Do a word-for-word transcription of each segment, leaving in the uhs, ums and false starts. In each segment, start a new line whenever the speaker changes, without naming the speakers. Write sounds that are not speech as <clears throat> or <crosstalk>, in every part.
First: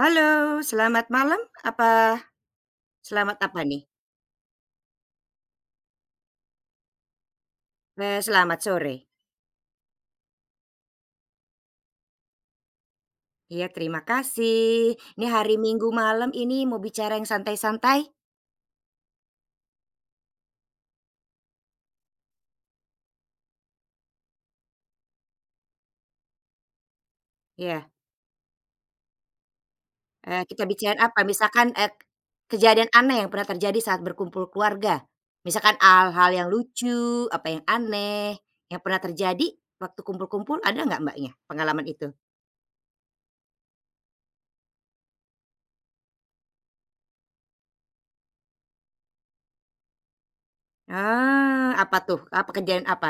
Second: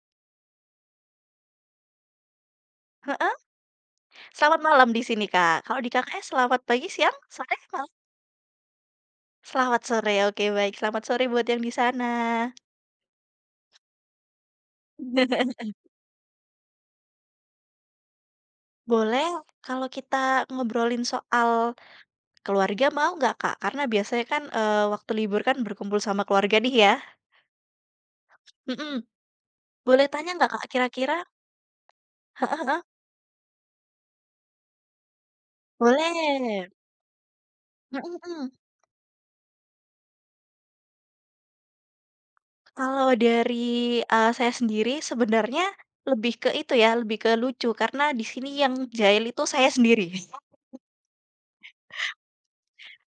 Halo, selamat malam apa selamat
Heeh,
apa nih?
selamat malam di sini, Kak. Kalau di Kakaknya selamat pagi, siang, sore, malam?
Eee, selamat sore?
Selamat sore, oke baik. Selamat sore buat yang di sana.
Iya, terima kasih. Ini hari
<laughs>
Minggu malam ini mau bicara yang santai-santai?
Boleh kalau kita ngobrolin soal keluarga mau nggak, Kak? Karena biasanya kan, eee, waktu libur kan berkumpul sama keluarga nih ya.
Ya,
Mhm, boleh tanya
eee,
nggak,
kita
Kak,
bicarain
kira-kira
apa? Misalkan, eee,
heeh,
kejadian aneh yang pernah terjadi saat berkumpul keluarga. Misalkan hal-hal yang
boleh.
lucu, apa yang
Mhm
aneh,
mhm.
yang pernah terjadi waktu kumpul-kumpul ada nggak Mbaknya pengalaman itu?
Kalau dari, eee, saya sendiri sebenarnya lebih ke itu ya, lebih ke lucu karena di sini yang jahil itu saya sendiri.
Ah, apa tuh? Apa kejadian apa?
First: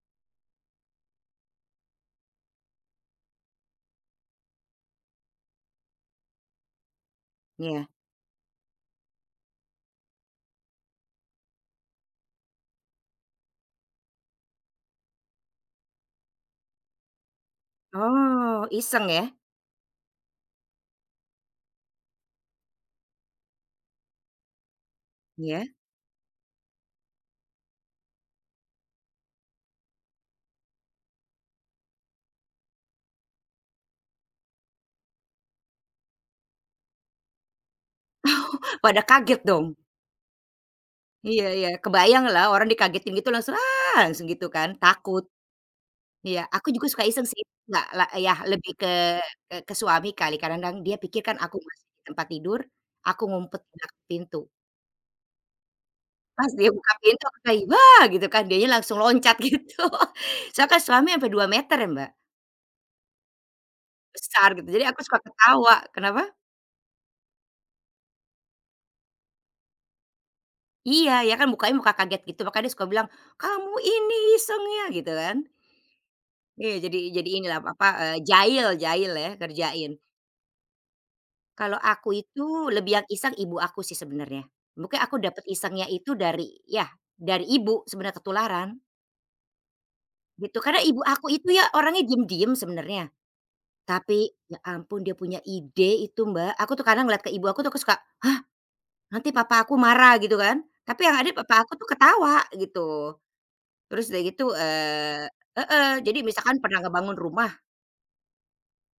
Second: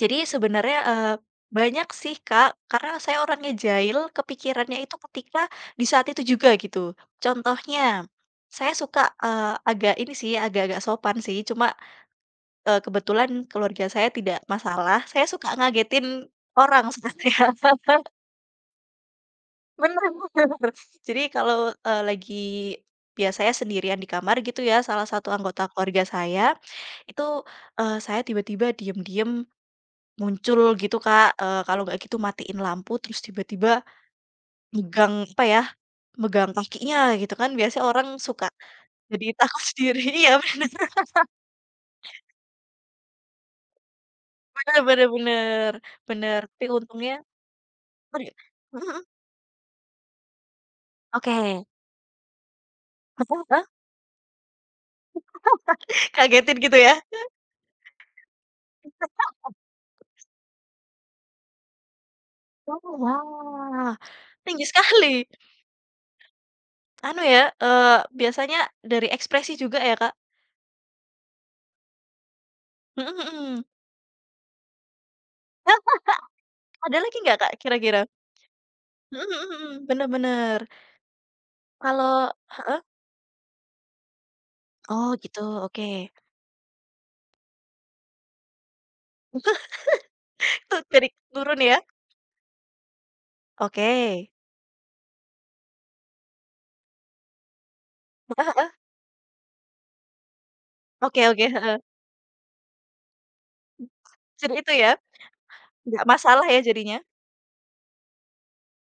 Jadi sebenarnya, eee, banyak sih, Kak, karena saya orangnya jahil, kepikirannya itu ketika di saat itu juga gitu. Contohnya,
Iya.
saya suka, eee, agak ini sih, agak-agak sopan sih, cuma, eee, kebetulan keluarga saya tidak masalah, saya suka ngagetin orang <laughs> sebenarnya.
Oh, iseng ya?
Benar. Jadi kalau, eee, lagi biasanya sendirian di kamar gitu ya, salah satu
Iya.
anggota keluarga saya, itu, eee, saya tiba-tiba diem-diem muncul gitu, Kak, eee, kalau nggak gitu matiin lampu terus tiba-tiba megang, apa ya, megang kakinya gitu kan biasanya orang suka
<laughs> Pada
jadi
kaget
takut <laughs>
dong?
sendiri, iya bener
Iya, iya, kebayang lah orang dikagetin gitu langsung, "Ah!" langsung gitu kan,
bener bener
takut.
bener
Iya,
bener, tapi
aku juga suka
untungnya
iseng sih, nggak la
tadi
yah lebih
mhm
ke
mhm,
ke ke suami kali, kadang-kadang dia pikir kan aku
oke.
masih di tempat tidur, aku ngumpet di
<laughs>
belakang pintu. Pas
Kagetin
dia
gitu
buka
ya?
pintu aku kayak, "Wah!" gitu kan, dianya langsung loncat <laughs>
<laughs>
gitu. Soalnya kan suami sampai dua meter ya, Mbak,
Oh, wah,
besar
tinggi
gitu, jadi aku suka
sekali.
ketawa. Kenapa?
Anu ya, eee, biasanya dari ekspresi juga ya, Kak?
Iya, ya kan mukanya muka kaget gitu, makanya dia suka
Mhm
bilang,
mhm.
"Kamu ini isengnya!" gitu kan.
Nah,
Iya, jadi
ada lagi
jadi
nggak, Kak,
inilah, apa,
kira-kira?
eee, jahil jahil
Mhm
ya,
mhm mhm,
kerjain.
bener bener.
Kalau aku
Kalau
itu
heeh?
lebih yang iseng ibu aku sih sebenarnya. Mungkin
Oh
aku
gitu,
dapat
oke.
isengnya itu dari ya, dari ibu sebenarnya ketularan, gitu. Karena
Tuh
ibu
jadi
aku itu
turun
ya
ya?
orangnya diem-diem sebenarnya,
Oke.
tapi ya ampun dia punya ide itu, Mbak. Aku tuh kadang ngeliat ke ibu aku tuh aku suka,
Heeh heeh.
nanti papa aku marah gitu kan, tapi yang
Oke
ada
oke,
papa aku
heeh.
tuh ketawa gitu. Terus udah gitu,
Jadi itu ya,
eee heeh,
nggak
jadi
masalah
misalkan
ya
pernah
jadinya?
ngebangun rumah.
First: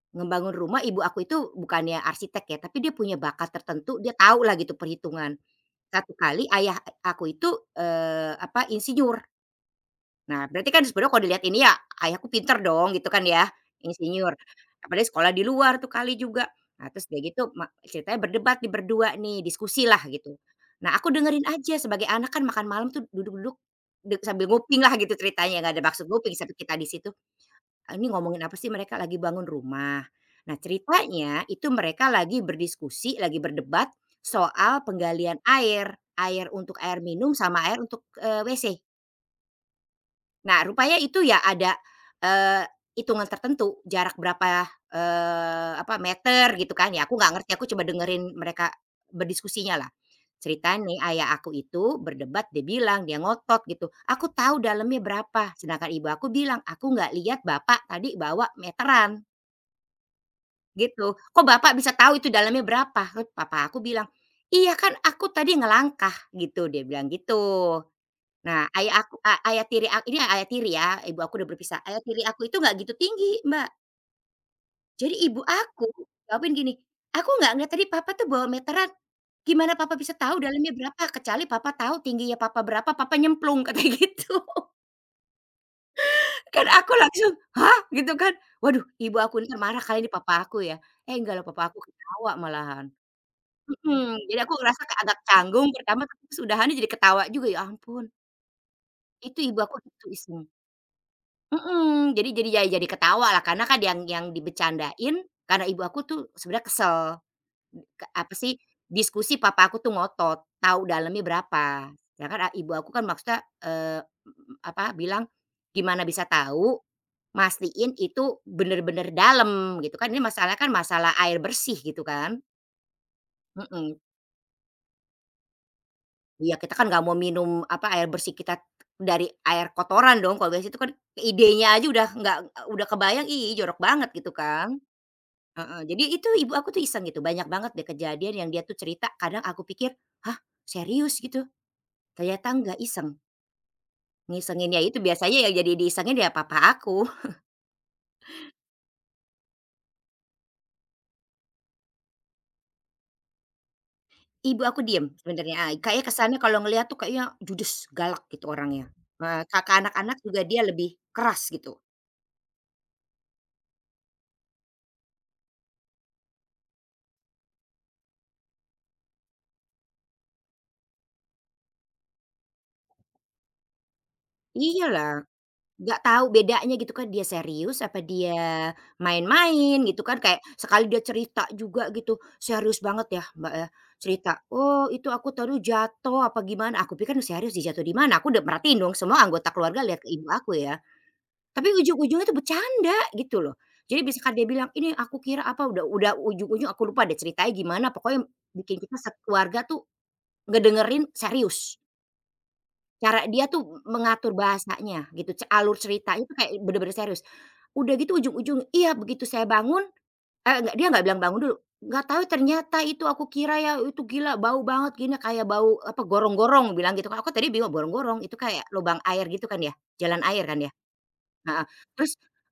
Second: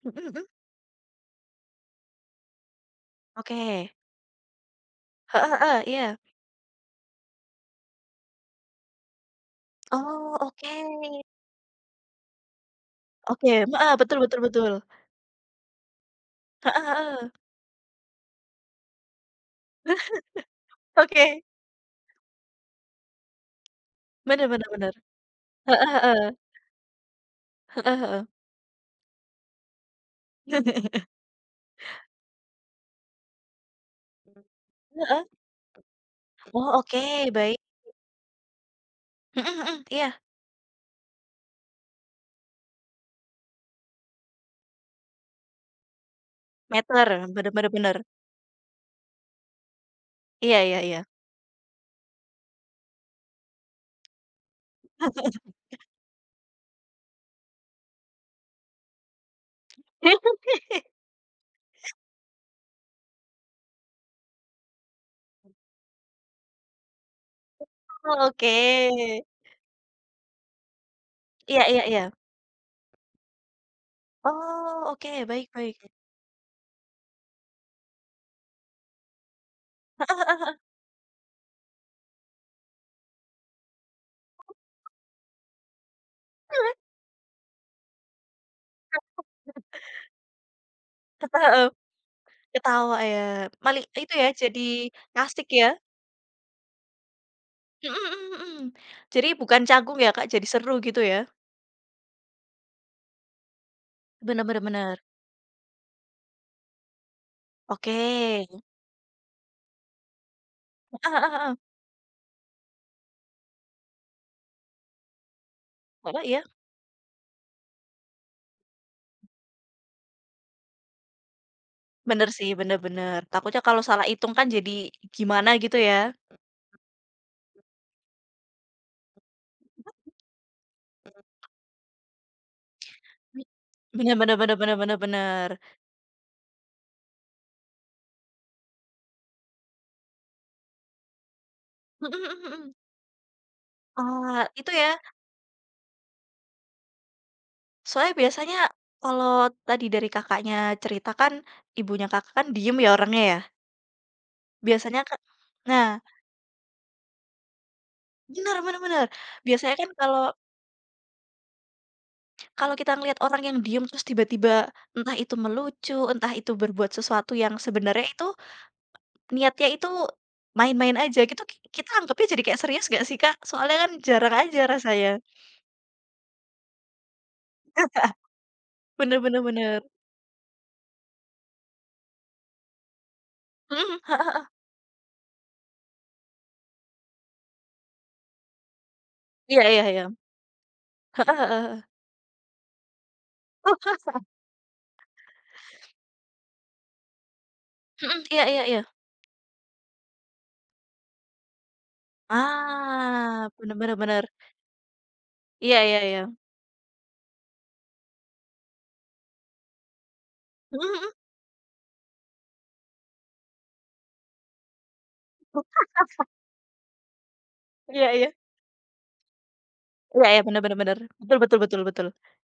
Mhm mhm.
Ngebangun rumah ibu aku itu bukannya arsitek ya, tapi dia punya bakat
Oke.
tertentu, dia tahu lah gitu perhitungan.
Heeh heeh, iya.
Satu kali ayah aku itu, eee, apa, insinyur.
Oh,
Nah, berarti kan sebenarnya kalau
oke.
dilihat ini ya ayahku pinter dong gitu kan ya,
Oke, heeh, betul
insinyur.
betul betul.
Apalagi sekolah di luar tuh kali juga.
Heeh
Nah, terus udah
heeh.
gitu ma ceritanya berdebat di berdua nih, diskusi lah
<laughs>
gitu. Nah, aku
Oke.
dengerin aja sebagai anak kan makan malam tuh duduk-duduk, de
Bener
sambil
bener
nguping lah
bener.
gitu ceritanya, nggak ada
Heeh
maksud
heeh.
nguping, tapi kita di situ. "Ah,
Heeh
ini
heeh.
ngomongin apa sih mereka lagi bangun rumah." Nah
<laughs>
ceritanya itu mereka lagi berdiskusi, lagi berdebat soal
Heeh.
penggalian air, air untuk
Oh,
air
oke,
minum
baik.
sama air untuk, eee, W C.
Mhm mhm, iya.
Nah, rupanya itu ya ada, eee, hitungan tertentu, jarak berapa, eee, apa, meter gitu kan ya,
Meter,
aku nggak ngerti,
bener
aku
bener
coba
bener.
dengerin mereka berdiskusinya lah.
Iya iya
Ceritanya nih
iya.
ayah aku itu berdebat, dia bilang, dia ngotot gitu, "Aku tahu dalamnya berapa," sedangkan ibu aku bilang, "Aku nggak lihat bapak tadi bawa meteran,"
<laughs>
gitu. "Kok bapak bisa tahu itu dalamnya berapa?" Terus papa aku bilang, "Iya kan aku tadi ngelangkah," gitu, dia bilang gitu.
Oh,
Nah, ayah
oke.
aku a ayah tiri ak ini ayah tiri ya, ibu aku udah
Iya
berpisah.
iya
Ayah
iya.
tiri aku itu nggak gitu tinggi, Mbak.
Oh, oke,
Jadi ibu
baik baik.
aku jawabin gini, "Aku nggak ngeliat tadi papa tuh bawa meteran. Gimana papa bisa
Heeh heeh
tahu
heeh.
dalamnya berapa? Kecuali papa tahu tingginya papa berapa, papa nyemplung," katanya gitu. <laughs> Kan
Heeh
aku langsung, "Hah?" Gitu kan. Waduh, ibu aku ntar marah kali ini papa aku ya. Eh, enggak loh papa
heeh.
aku ketawa malahan.
Ketawa ya, paling itu
Mhm,
ya
jadi aku ngerasa
jadi
kayak agak
asik
canggung
ya.
pertama, tapi terus jadi ketawa juga, ya
Mhm
ampun.
mhm mhm. Jadi
Itu ibu
bukan
aku
canggung
gitu
ya, Kak,
iseng.
jadi seru gitu ya?
Mhm, jadi jadi ya jadi ketawa lah karena kan yang yang
Bener bener bener.
dibecandain, karena ibu aku tuh sebenarnya kesel,
Oke.
ke apa sih, diskusi papa aku tuh ngotot, tahu
Heeh
dalamnya
heeh heeh.
berapa. Sedangkan a ibu aku kan maksudnya, eee, apa, bilang, "Gimana bisa
Heeh, iya.
tahu, mastiin itu bener-bener dalam," gitu kan, ini masalah kan masalah air bersih gitu
Bener
kan,
sih, bener bener. Takutnya kalau
mhm.
salah hitung kan jadi gimana gitu ya.
Iya, kita kan nggak mau minum, apa, air bersih kita dari air kotoran dong, kalau biasanya itu kan idenya aja udah nggak udah kebayang, ih jorok banget
Bener
gitu
bener bener
kan.
bener bener bener.
Heeh, jadi itu ibu aku tuh iseng gitu, banyak banget deh kejadian yang dia tuh cerita, kadang aku pikir, "Hah, serius?" gitu,
Mhm
ternyata
mhm mhm.
nggak iseng.
Eee, itu
Ngisenginnya
ya,
itu biasanya yang jadi diisengin ya papa aku.
soalnya biasanya kalau tadi dari Kakaknya cerita kan ibunya Kakak kan diem ya orangnya ya,
Ibu aku
biasanya
diem
Kak
sebenarnya, eee,
nah,
kayaknya kesannya kalau ngeliat tuh kayaknya judes, galak gitu
bener bener
orangnya.
bener.
Eee, ka
Biasanya kan
Anak-anak
kalau
juga dia lebih keras gitu.
Kalau kita ngelihat orang yang diem terus tiba-tiba entah itu melucu, entah itu berbuat sesuatu yang sebenarnya itu niatnya itu main-main aja gitu, ki kita anggapnya jadi kayak serius gak sih, Kak? Soalnya kan jarang aja rasanya.
Iyalah. Nggak tahu bedanya gitu kan, dia serius apa
<laughs>
dia
Bener bener bener.
main-main gitu kan, kayak sekali dia cerita juga gitu, serius banget ya, Mbak, ya,
Mhm,
cerita,
heeh.
"Oh itu aku tadi jatuh apa gimana," aku pikir serius dia jatuh di mana, aku udah merhatiin dong semua anggota
Iya
keluarga
iya
lihat
iya.
ke ibu aku ya,
Heeh heeh
tapi
heeh.
ujung-ujungnya itu bercanda gitu loh. Jadi bisa misalkan dia bilang, "Ini aku kira apa," udah udah ujung-ujung aku lupa deh ceritanya gimana,
Mhm,
pokoknya
iya iya
bikin
iya.
kita sekeluarga tuh ngedengerin serius. Cara dia
Ah, bener
tuh
bener bener.
mengatur bahasanya gitu, ce alur
Iya iya iya.
ceritanya tuh kayak bener-bener serius. Udah gitu ujung-ujung iya begitu saya bangun eh enggak, dia
Mhm
nggak
mhm.
bilang bangun dulu, "Nggak tahu ternyata itu aku kira ya itu gila bau banget gini kayak bau apa
<laughs>
gorong-gorong," bilang gitu kan, aku tadi bingung
Iya
gorong-gorong
iya.
itu kayak lubang air gitu kan ya, jalan
Iya iya,
air kan
bener
ya?
bener bener. Betul betul
Heeh,
betul betul.
terus,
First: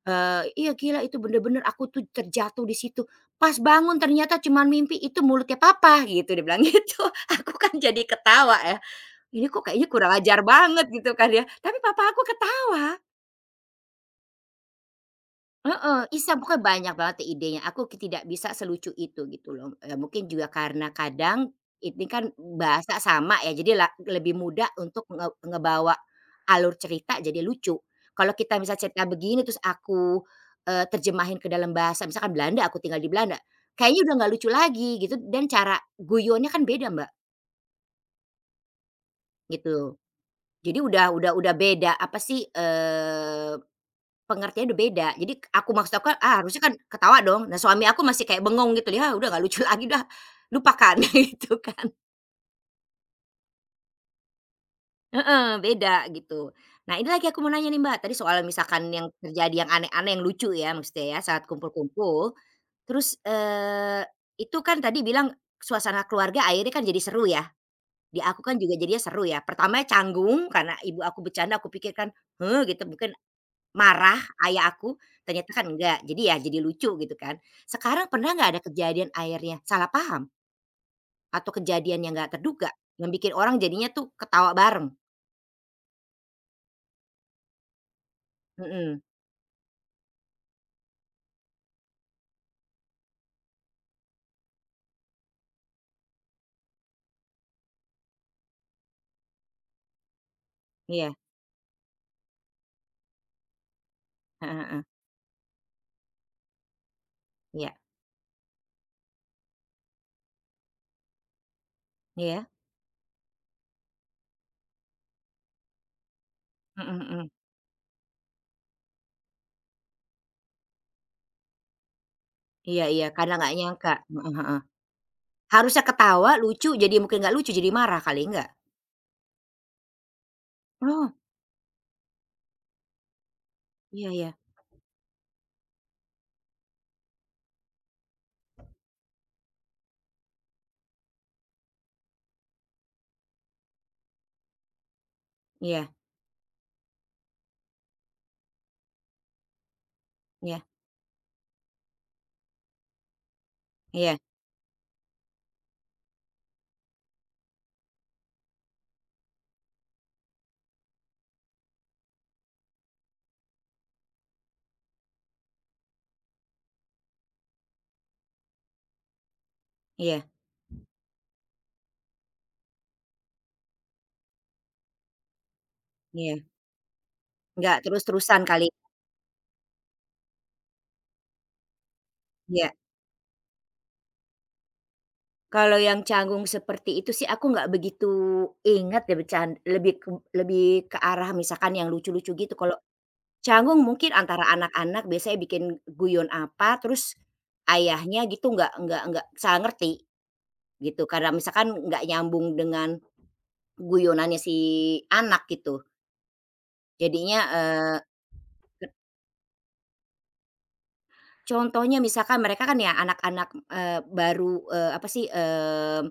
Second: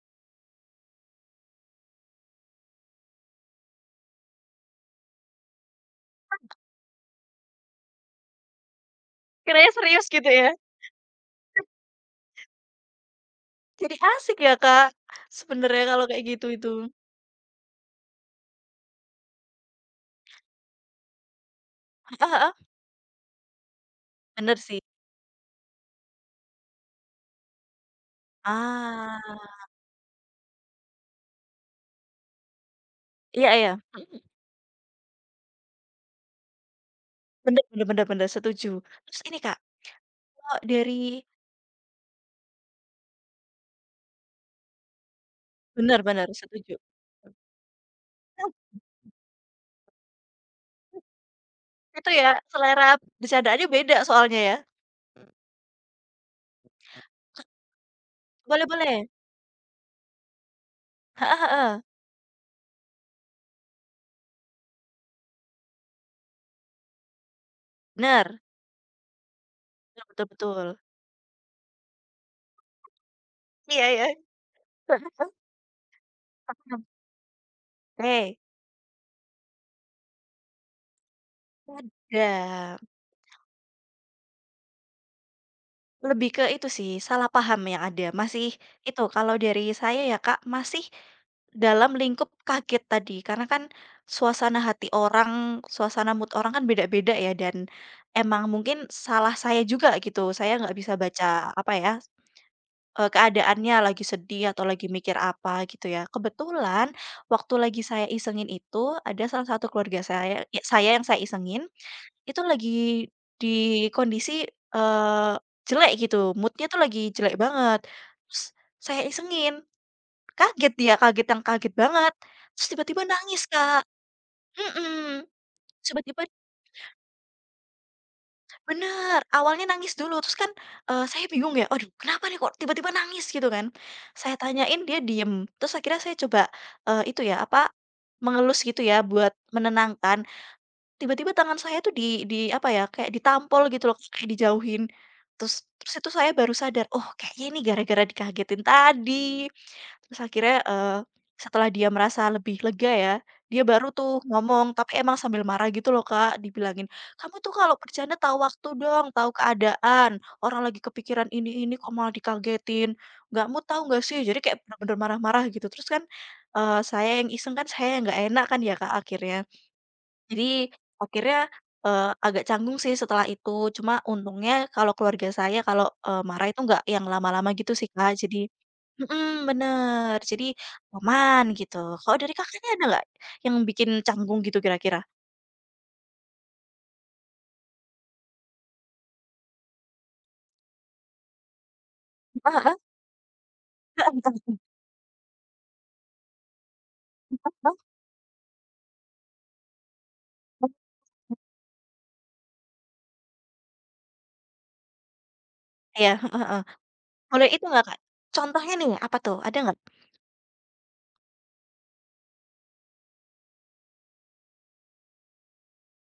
eee, "Iya gila itu bener-bener aku tuh terjatuh di situ, pas bangun ternyata cuman mimpi itu mulutnya papa," gitu dia bilang gitu, <laughs> aku kan jadi ketawa ya. Ini kok
Kiranya
kayaknya
serius
kurang
gitu
ajar
ya?
banget gitu kan ya, tapi papa aku ketawa.
Jadi asik ya, Kak, sebenarnya
Heeh,
kalau kayak
Isa
gitu
pokoknya
itu.
banyak banget tuh idenya, aku ki tidak bisa selucu itu gitu loh, eee, mungkin juga karena kadang ini kan
Heeh heeh,
bahasa sama ya, jadi la lebih
bener
mudah
sih.
untuk nge ngebawa alur cerita jadi lucu. Kalau kita misal cerita
Ah,
begini terus aku, eee, terjemahin ke dalam bahasa misalkan Belanda, aku tinggal di Belanda,
iya iya,
kayaknya udah
mhm,
nggak lucu lagi gitu dan cara guyonnya kan beda Mbak,
bener bener bener bener, setuju. Terus ini, Kak,
gitu.
kalau
Jadi
dari
udah udah udah beda apa sih, eee pengertiannya udah beda. Jadi aku maksud
bener
aku kan,
bener,
ah, harusnya kan
setuju.
ketawa dong. Nah, suami aku masih kayak
Nah,
bengong gitu, "Ya udah nggak lucu <laughs> lagi dah, lupakan," <laughs> gitu kan.
itu ya, selera bercandaannya beda soalnya ya.
Heeh, beda gitu. Nah, ini lagi aku mau nanya nih, Mbak, tadi soal
Boleh
misalkan
boleh,
yang terjadi yang aneh-aneh, yang lucu ya maksudnya ya
heeh
saat
heeh,
kumpul-kumpul. Terus, eee, itu kan tadi bilang suasana keluarga akhirnya kan jadi seru ya. Di aku
bener,
kan juga jadinya seru ya. Pertama
betul betul
canggung
betul.
karena ibu aku bercanda aku pikir kan, "Heh," gitu mungkin
Iya iya.
marah ayah aku, ternyata kan enggak, jadi ya jadi lucu
<laughs>
gitu kan. Sekarang pernah
Oke,
nggak ada kejadian akhirnya salah paham atau kejadian yang nggak terduga
dadah.
yang bikin orang jadinya tuh ketawa bareng?
Lebih ke itu sih, salah paham yang ada. Masih
Mhm,
itu, kalau dari saya ya Kak, masih dalam lingkup kaget tadi. Karena kan suasana hati orang, suasana mood orang kan beda-beda ya, dan emang mungkin salah saya juga gitu. Saya nggak bisa
iya,
baca, apa ya, eee, keadaannya lagi sedih atau
heeh, heeh,
lagi mikir apa gitu ya. Kebetulan waktu
iya,
lagi saya isengin itu, ada salah satu keluarga saya ya saya yang saya isengin itu
iya,
lagi di kondisi, eee, jelek gitu, moodnya tuh
mhm,
lagi
mhm,
jelek banget. Terus saya isengin, kaget dia, kaget yang kaget banget. Terus
iya,
tiba-tiba
iya, karena
nangis,
nggak
Kak.
nyangka, heeh, heeh.
Mhm,
Harusnya
tiba-tiba
ketawa, lucu, jadi mungkin nggak lucu jadi marah kali, enggak?
bener, awalnya nangis dulu, terus kan, eee,
Oh,
saya bingung ya, "Aduh, kenapa nih kok tiba-tiba nangis?" Gitu kan.
iya, iya,
Saya tanyain, dia diem. Terus akhirnya saya coba, eee, itu ya, apa, mengelus gitu ya buat menenangkan. Tiba-tiba tangan saya tuh di di apa ya, kayak ditampol gitu loh, kayak dijauhin. Terus
iya,
terus itu saya baru sadar, "Oh kayaknya ini gara-gara dikagetin tadi." Terus akhirnya,
iya,
eee, setelah dia merasa lebih lega ya, dia baru
iya,
tuh ngomong, tapi emang sambil marah gitu loh, Kak, dibilangin, "Kamu tuh kalau bercanda tahu waktu dong, tahu keadaan. Orang lagi kepikiran ini ini kok malah dikagetin. Nggak mau tahu nggak sih?" Jadi kayak bener-bener marah-marah gitu. Terus kan, eee, saya yang iseng kan saya yang nggak enak kan ya, Kak, akhirnya.
iya,
Jadi akhirnya, eee, agak canggung sih setelah itu, cuma untungnya kalau keluarga saya kalau, eee,
iya,
marah itu nggak yang lama-lama gitu
nggak
sih, Kak. Jadi
terus-terusan kali,
mhm, bener, jadi aman gitu. Kalau dari Kakaknya
iya.
ada nggak yang bikin canggung gitu kira-kira?
Kalau yang canggung seperti itu sih aku nggak begitu ingat ya becan lebih ke lebih ke arah misalkan yang lucu-lucu gitu. Kalau
<laughs>
canggung mungkin antara
Heeh.
anak-anak biasanya bikin guyon apa, terus ayahnya gitu nggak nggak nggak salah ngerti gitu, karena misalkan nggak nyambung dengan guyonannya si anak gitu.
Iya, heeh.
Jadinya,
Boleh itu nggak,
eh,
Kak? Contohnya nih, apa tuh, ada nggak?
Contohnya misalkan mereka kan ya anak-anak, eee, baru, eee, apa sih, eee,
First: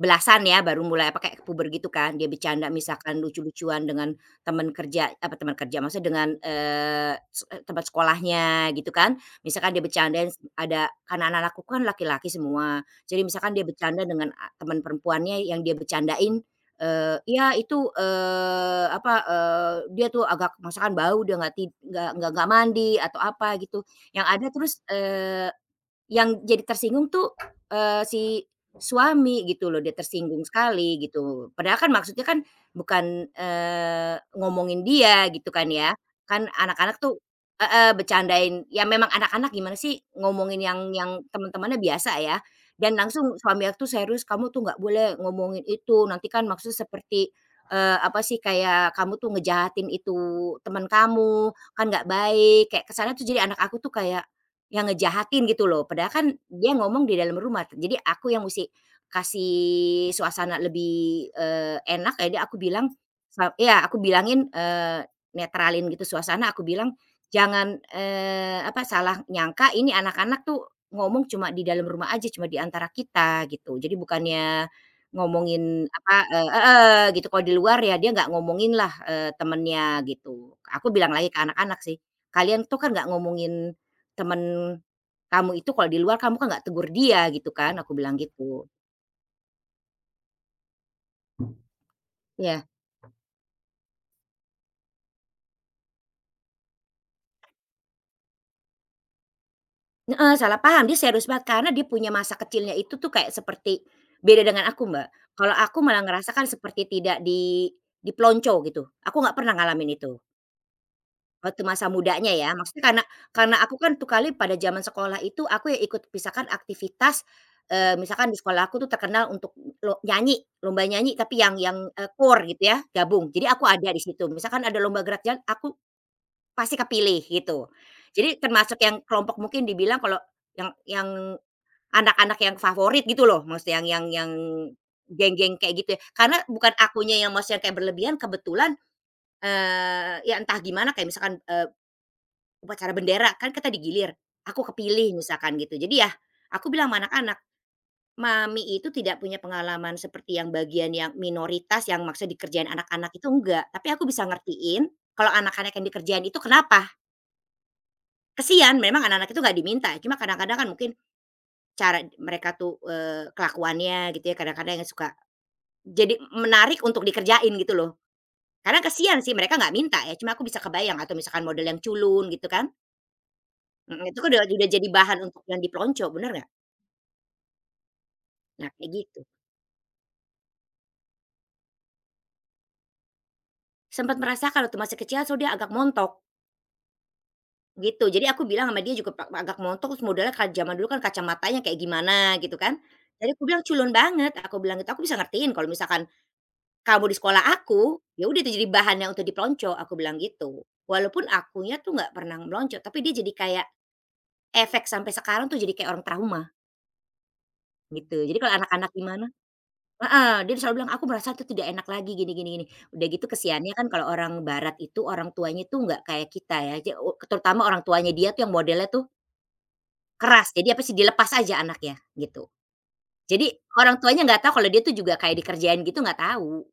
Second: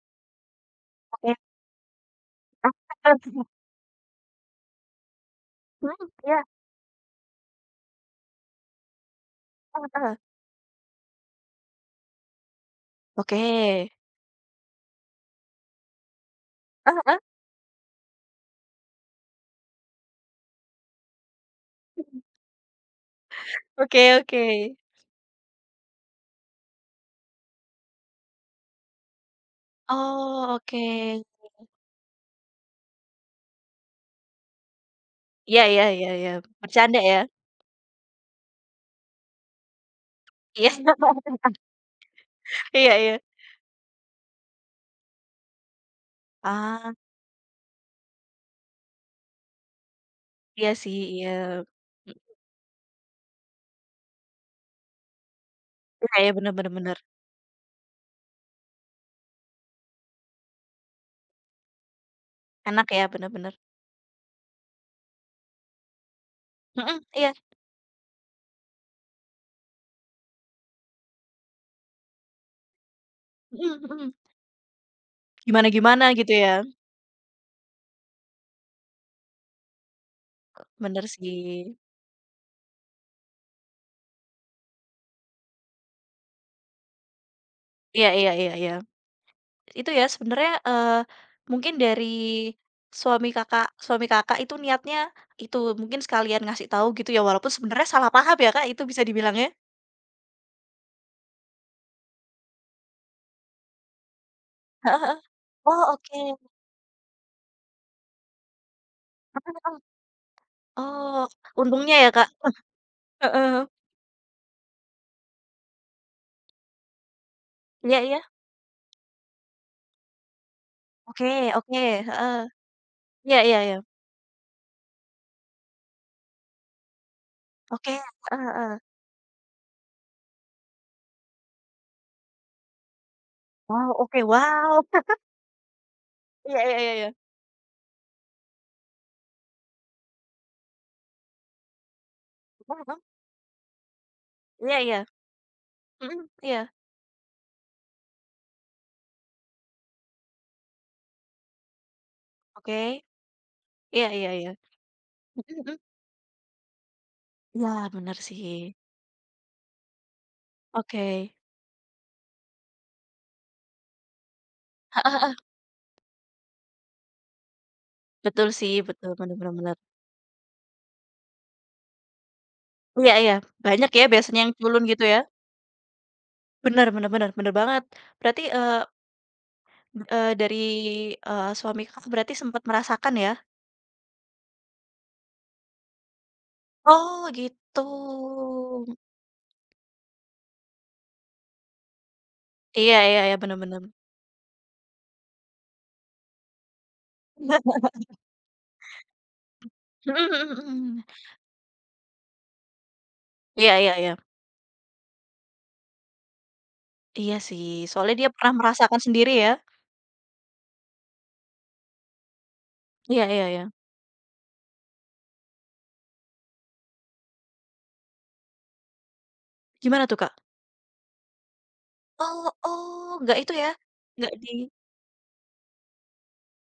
belasan ya, baru mulai apa,
Oke.
kayak puber gitu kan, dia bercanda misalkan lucu-lucuan dengan teman kerja apa teman kerja, maksudnya
Mhm,
dengan,
iya,
eee, se eee, teman sekolahnya gitu kan. Misalkan dia
heeh.
bercandain s ada karena anak-anakku kan laki-laki semua, jadi
Oke.
misalkan dia bercanda dengan a teman perempuannya yang dia bercandain, eee,
Heeh.
"Ya itu, eee, apa, eee, dia tuh agak misalkan bau, dia nggak tid nggak nggak nggak mandi," atau apa gitu.
Oke
Yang
oke.
ada terus, eee, yang jadi tersinggung tuh, eee, si suami gitu loh, dia tersinggung
Oh, oke.
sekali gitu. Padahal kan maksudnya kan bukan, eee, ngomongin dia gitu
Iya
kan
iya
ya,
iya iya,
kan
bercanda
anak-anak
ya?
tuh heeh, bercandain ya memang anak-anak gimana sih ngomongin
Iya.
yang yang
<laughs>
teman-temannya biasa ya, dan
Iya iya.
langsung suami aku tuh serius, "Kamu tuh nggak boleh ngomongin itu, nanti kan maksudnya
Ah,
seperti, eee, apa sih, kayak kamu tuh ngejahatin itu
iya
teman
sih, iya.
kamu, kan nggak
Mhm,
baik." Kayak kesannya tuh jadi anak aku tuh kayak yang ngejahatin gitu loh, padahal
iya
kan
iya, bener bener
dia
bener.
ngomong di dalam rumah, jadi aku yang mesti kasih suasana lebih, eee, enak, jadi aku bilang
Enak ya, bener
sa
bener.
iya aku bilangin, eee, netralin gitu suasana, aku bilang,
Mhm, iya,
"Jangan, eee, apa, salah nyangka ini anak-anak tuh ngomong cuma di dalam rumah aja, cuma di antara kita," gitu.
mhm
Jadi
mhm.
bukannya ngomongin
Gimana gimana
apa
gitu
eee
ya.
heeh, gitu, kalau di luar ya dia nggak ngomongin lah, eee, temennya gitu. Aku
Bener
bilang lagi ke
sih.
anak-anak sih, "Kalian tuh kan nggak ngomongin temen kamu itu kalau di luar kamu kan nggak tegur dia gitu kan, aku
Iya
bilang
iya iya
gitu.
iya. Itu ya sebenarnya, eee, mungkin dari
Iya,
suami Kakak suami Kakak itu niatnya itu, mungkin sekalian ngasih tahu gitu ya, walaupun sebenarnya salah paham ya, Kak, itu bisa dibilang ya?
heeh, salah paham dia serius banget karena dia punya masa kecilnya itu tuh kayak seperti beda dengan aku,
Heeh
Mbak.
heeh.
Kalau aku
Oh,
malah
oke.
ngerasakan seperti tidak di diplonco gitu, aku nggak pernah
Heeh heeh.
ngalamin itu.
Oh,
Waktu masa
untungnya ya,
mudanya
Kak?
ya, maksudnya karena karena
Heeh.
aku kan tuh kali pada zaman sekolah itu aku ya ikut misalkan aktivitas, eee,
Iya iya.
misalkan di sekolah aku tuh terkenal untuk lo nyanyi, lomba nyanyi
Oke
tapi yang
oke,
yang, eee,
heeh.
core gitu ya, gabung.
Iya
Jadi
iya
aku
iya.
ada di situ, misalkan ada lomba gerak jalan aku pasti kepilih gitu.
Oke,
Jadi
heeh heeh.
termasuk yang kelompok mungkin dibilang kalau yang yang anak-anak yang favorit gitu loh, maksudnya
Wow,
yang yang
oke,
yang
wow. <laughs>
geng-geng kayak gitu ya. Karena
Iya
bukan
iya iya iya.
akunya yang maksudnya kayak berlebihan, kebetulan, eee, ya entah gimana kayak misalkan, eee
Mhm
upacara
mhm.
bendera, kan kita digilir, aku
Iya iya.
kepilih misalkan gitu. Jadi ya,
Mhm,
aku
iya.
bilang sama anak-anak, "Mami itu tidak punya pengalaman seperti yang bagian yang minoritas yang maksud dikerjain
Oke.
anak-anak itu enggak, tapi aku
Iya
bisa
iya iya.
ngertiin kalau
Mhm
anak-anak
mhm.
yang dikerjain itu kenapa."
Iya, bener sih.
Kesian memang anak-anak itu nggak diminta, cuma kadang-kadang kan mungkin
Oke.
cara mereka tuh, eee, kelakuannya gitu ya, kadang-kadang yang suka jadi menarik untuk dikerjain gitu loh.
Betul sih,
Karena
betul,
kesian sih
bener bener
mereka nggak
bener.
minta ya, cuma aku bisa kebayang atau misalkan model yang culun gitu kan,
Iya iya, banyak
mhm,
ya
itu kan
biasanya
udah
yang
udah
culun
jadi
gitu
bahan
ya?
untuk yang dipelonco, bener nggak?
Bener bener bener, bener banget. Berarti,
Nah,
eh,
kayak gitu.
eee, dari, eee, suami Kakak berarti sempat merasakan ya?
Sempat merasakan waktu masih kecil so dia agak montok,
Oh, gitu.
gitu. Jadi aku bilang sama dia juga pa agak montok terus modelnya ka zaman dulu kan kacamatanya kayak gimana gitu kan.
Iya iya
Jadi
iya,
aku
bener
bilang,
bener.
"Culun banget," aku bilang gitu, "aku bisa ngertiin kalau misalkan kamu di sekolah
<laughs>
aku, ya udah itu jadi bahannya untuk dipelonco," aku bilang
Mhm mhm
gitu.
mhm.
Walaupun akunya tuh nggak pernah melonco, tapi dia jadi kayak
Iya iya iya.
efek sampai sekarang tuh jadi kayak orang trauma
Iya sih,
gitu.
soalnya dia
Jadi
pernah
kalau anak-anak
merasakan
gimana.
sendiri ya.
Heeh, dia selalu bilang, "Aku merasa itu tidak enak lagi gini gini gini." Udah
Iya
gitu
iya iya.
kesiannya kan kalau orang barat itu orang tuanya tuh nggak kayak kita ya, ja o terutama orang tuanya dia tuh yang modelnya tuh
Gimana tuh, Kak?
keras, jadi apa sih, dilepas aja anaknya gitu.
Oh oh, nggak
Jadi
itu ya,
orang tuanya
nggak
nggak
di
tahu kalau dia tuh juga kayak dikerjain gitu nggak tahu.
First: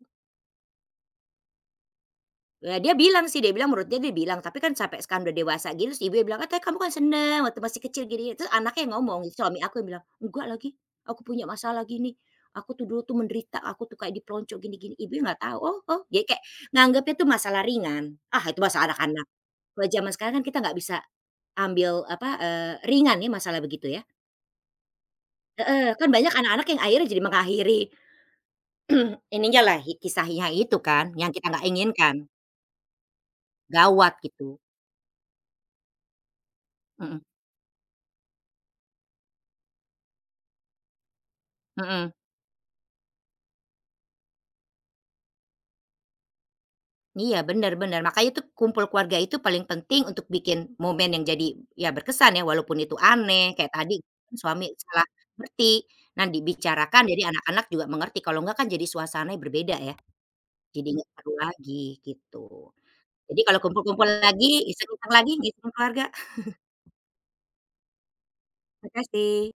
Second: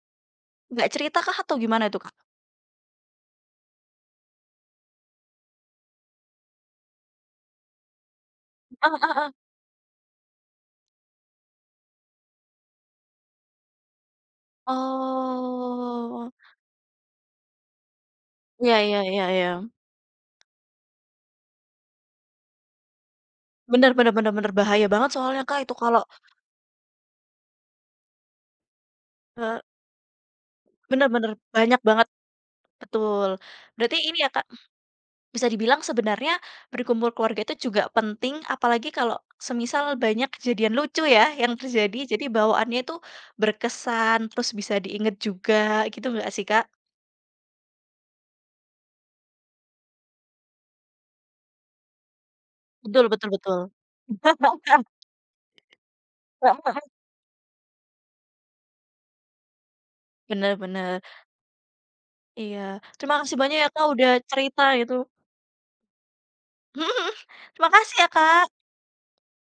nggak cerita kah atau gimana itu, Kak?
Ya dia bilang sih, dia bilang menurut dia dia bilang, tapi kan sampai sekarang udah dewasa gitu. Terus ibunya bilang, "Katanya kamu kan seneng waktu masih kecil gini." Terus anaknya yang
Heeh
ngomong,
heeh.
si suami aku yang bilang, "Enggak lagi, aku punya masalah gini. Aku tuh dulu tuh menderita, aku tuh kayak dipelonco gini-gini." Ibunya nggak tahu, oh, oh, dia
Oh.
kayak nganggapnya tuh masalah ringan. Ah itu
Iya
masalah
iya iya
anak-anak.
iya.
Kalau zaman sekarang kan kita nggak bisa ambil apa, eee, ringan ya masalah begitu
Bener
ya.
bener bener bener, bahaya banget soalnya, Kak, itu
Heeh,
kalau
kan banyak anak-anak yang akhirnya jadi mengakhiri <clears throat> ininya
eee,
lah, hi- kisahnya itu kan,
bener
yang
bener,
kita nggak
banyak banget,
inginkan.
betul. Berarti
Gawat
ini ya, Kak.
gitu.
Bisa dibilang sebenarnya berkumpul
Mhm,
keluarga itu juga penting, apalagi kalau semisal banyak kejadian lucu ya yang
mhm.
terjadi, jadi bawaannya itu berkesan, terus bisa diingat juga, gitu nggak sih, Kak?
Iya, benar-benar, makanya itu kumpul keluarga itu paling penting untuk bikin momen yang jadi, ya berkesan ya walaupun itu
Betul betul
aneh,
betul.
kayak tadi kan suami
<laughs>
salah ngerti. Nah dibicarakan jadi anak-anak juga mengerti, kalau enggak kan jadi suasananya berbeda ya,
Bener
jadi
bener,
nggak perlu lagi gitu.
iya. Terima kasih
Jadi
banyak
kalau
ya, Kak,
kumpul-kumpul
udah
lagi,
cerita gitu.
iseng-iseng lagi, iseng keluarga.
<laughs> Terima kasih ya, Kak.
Makasih.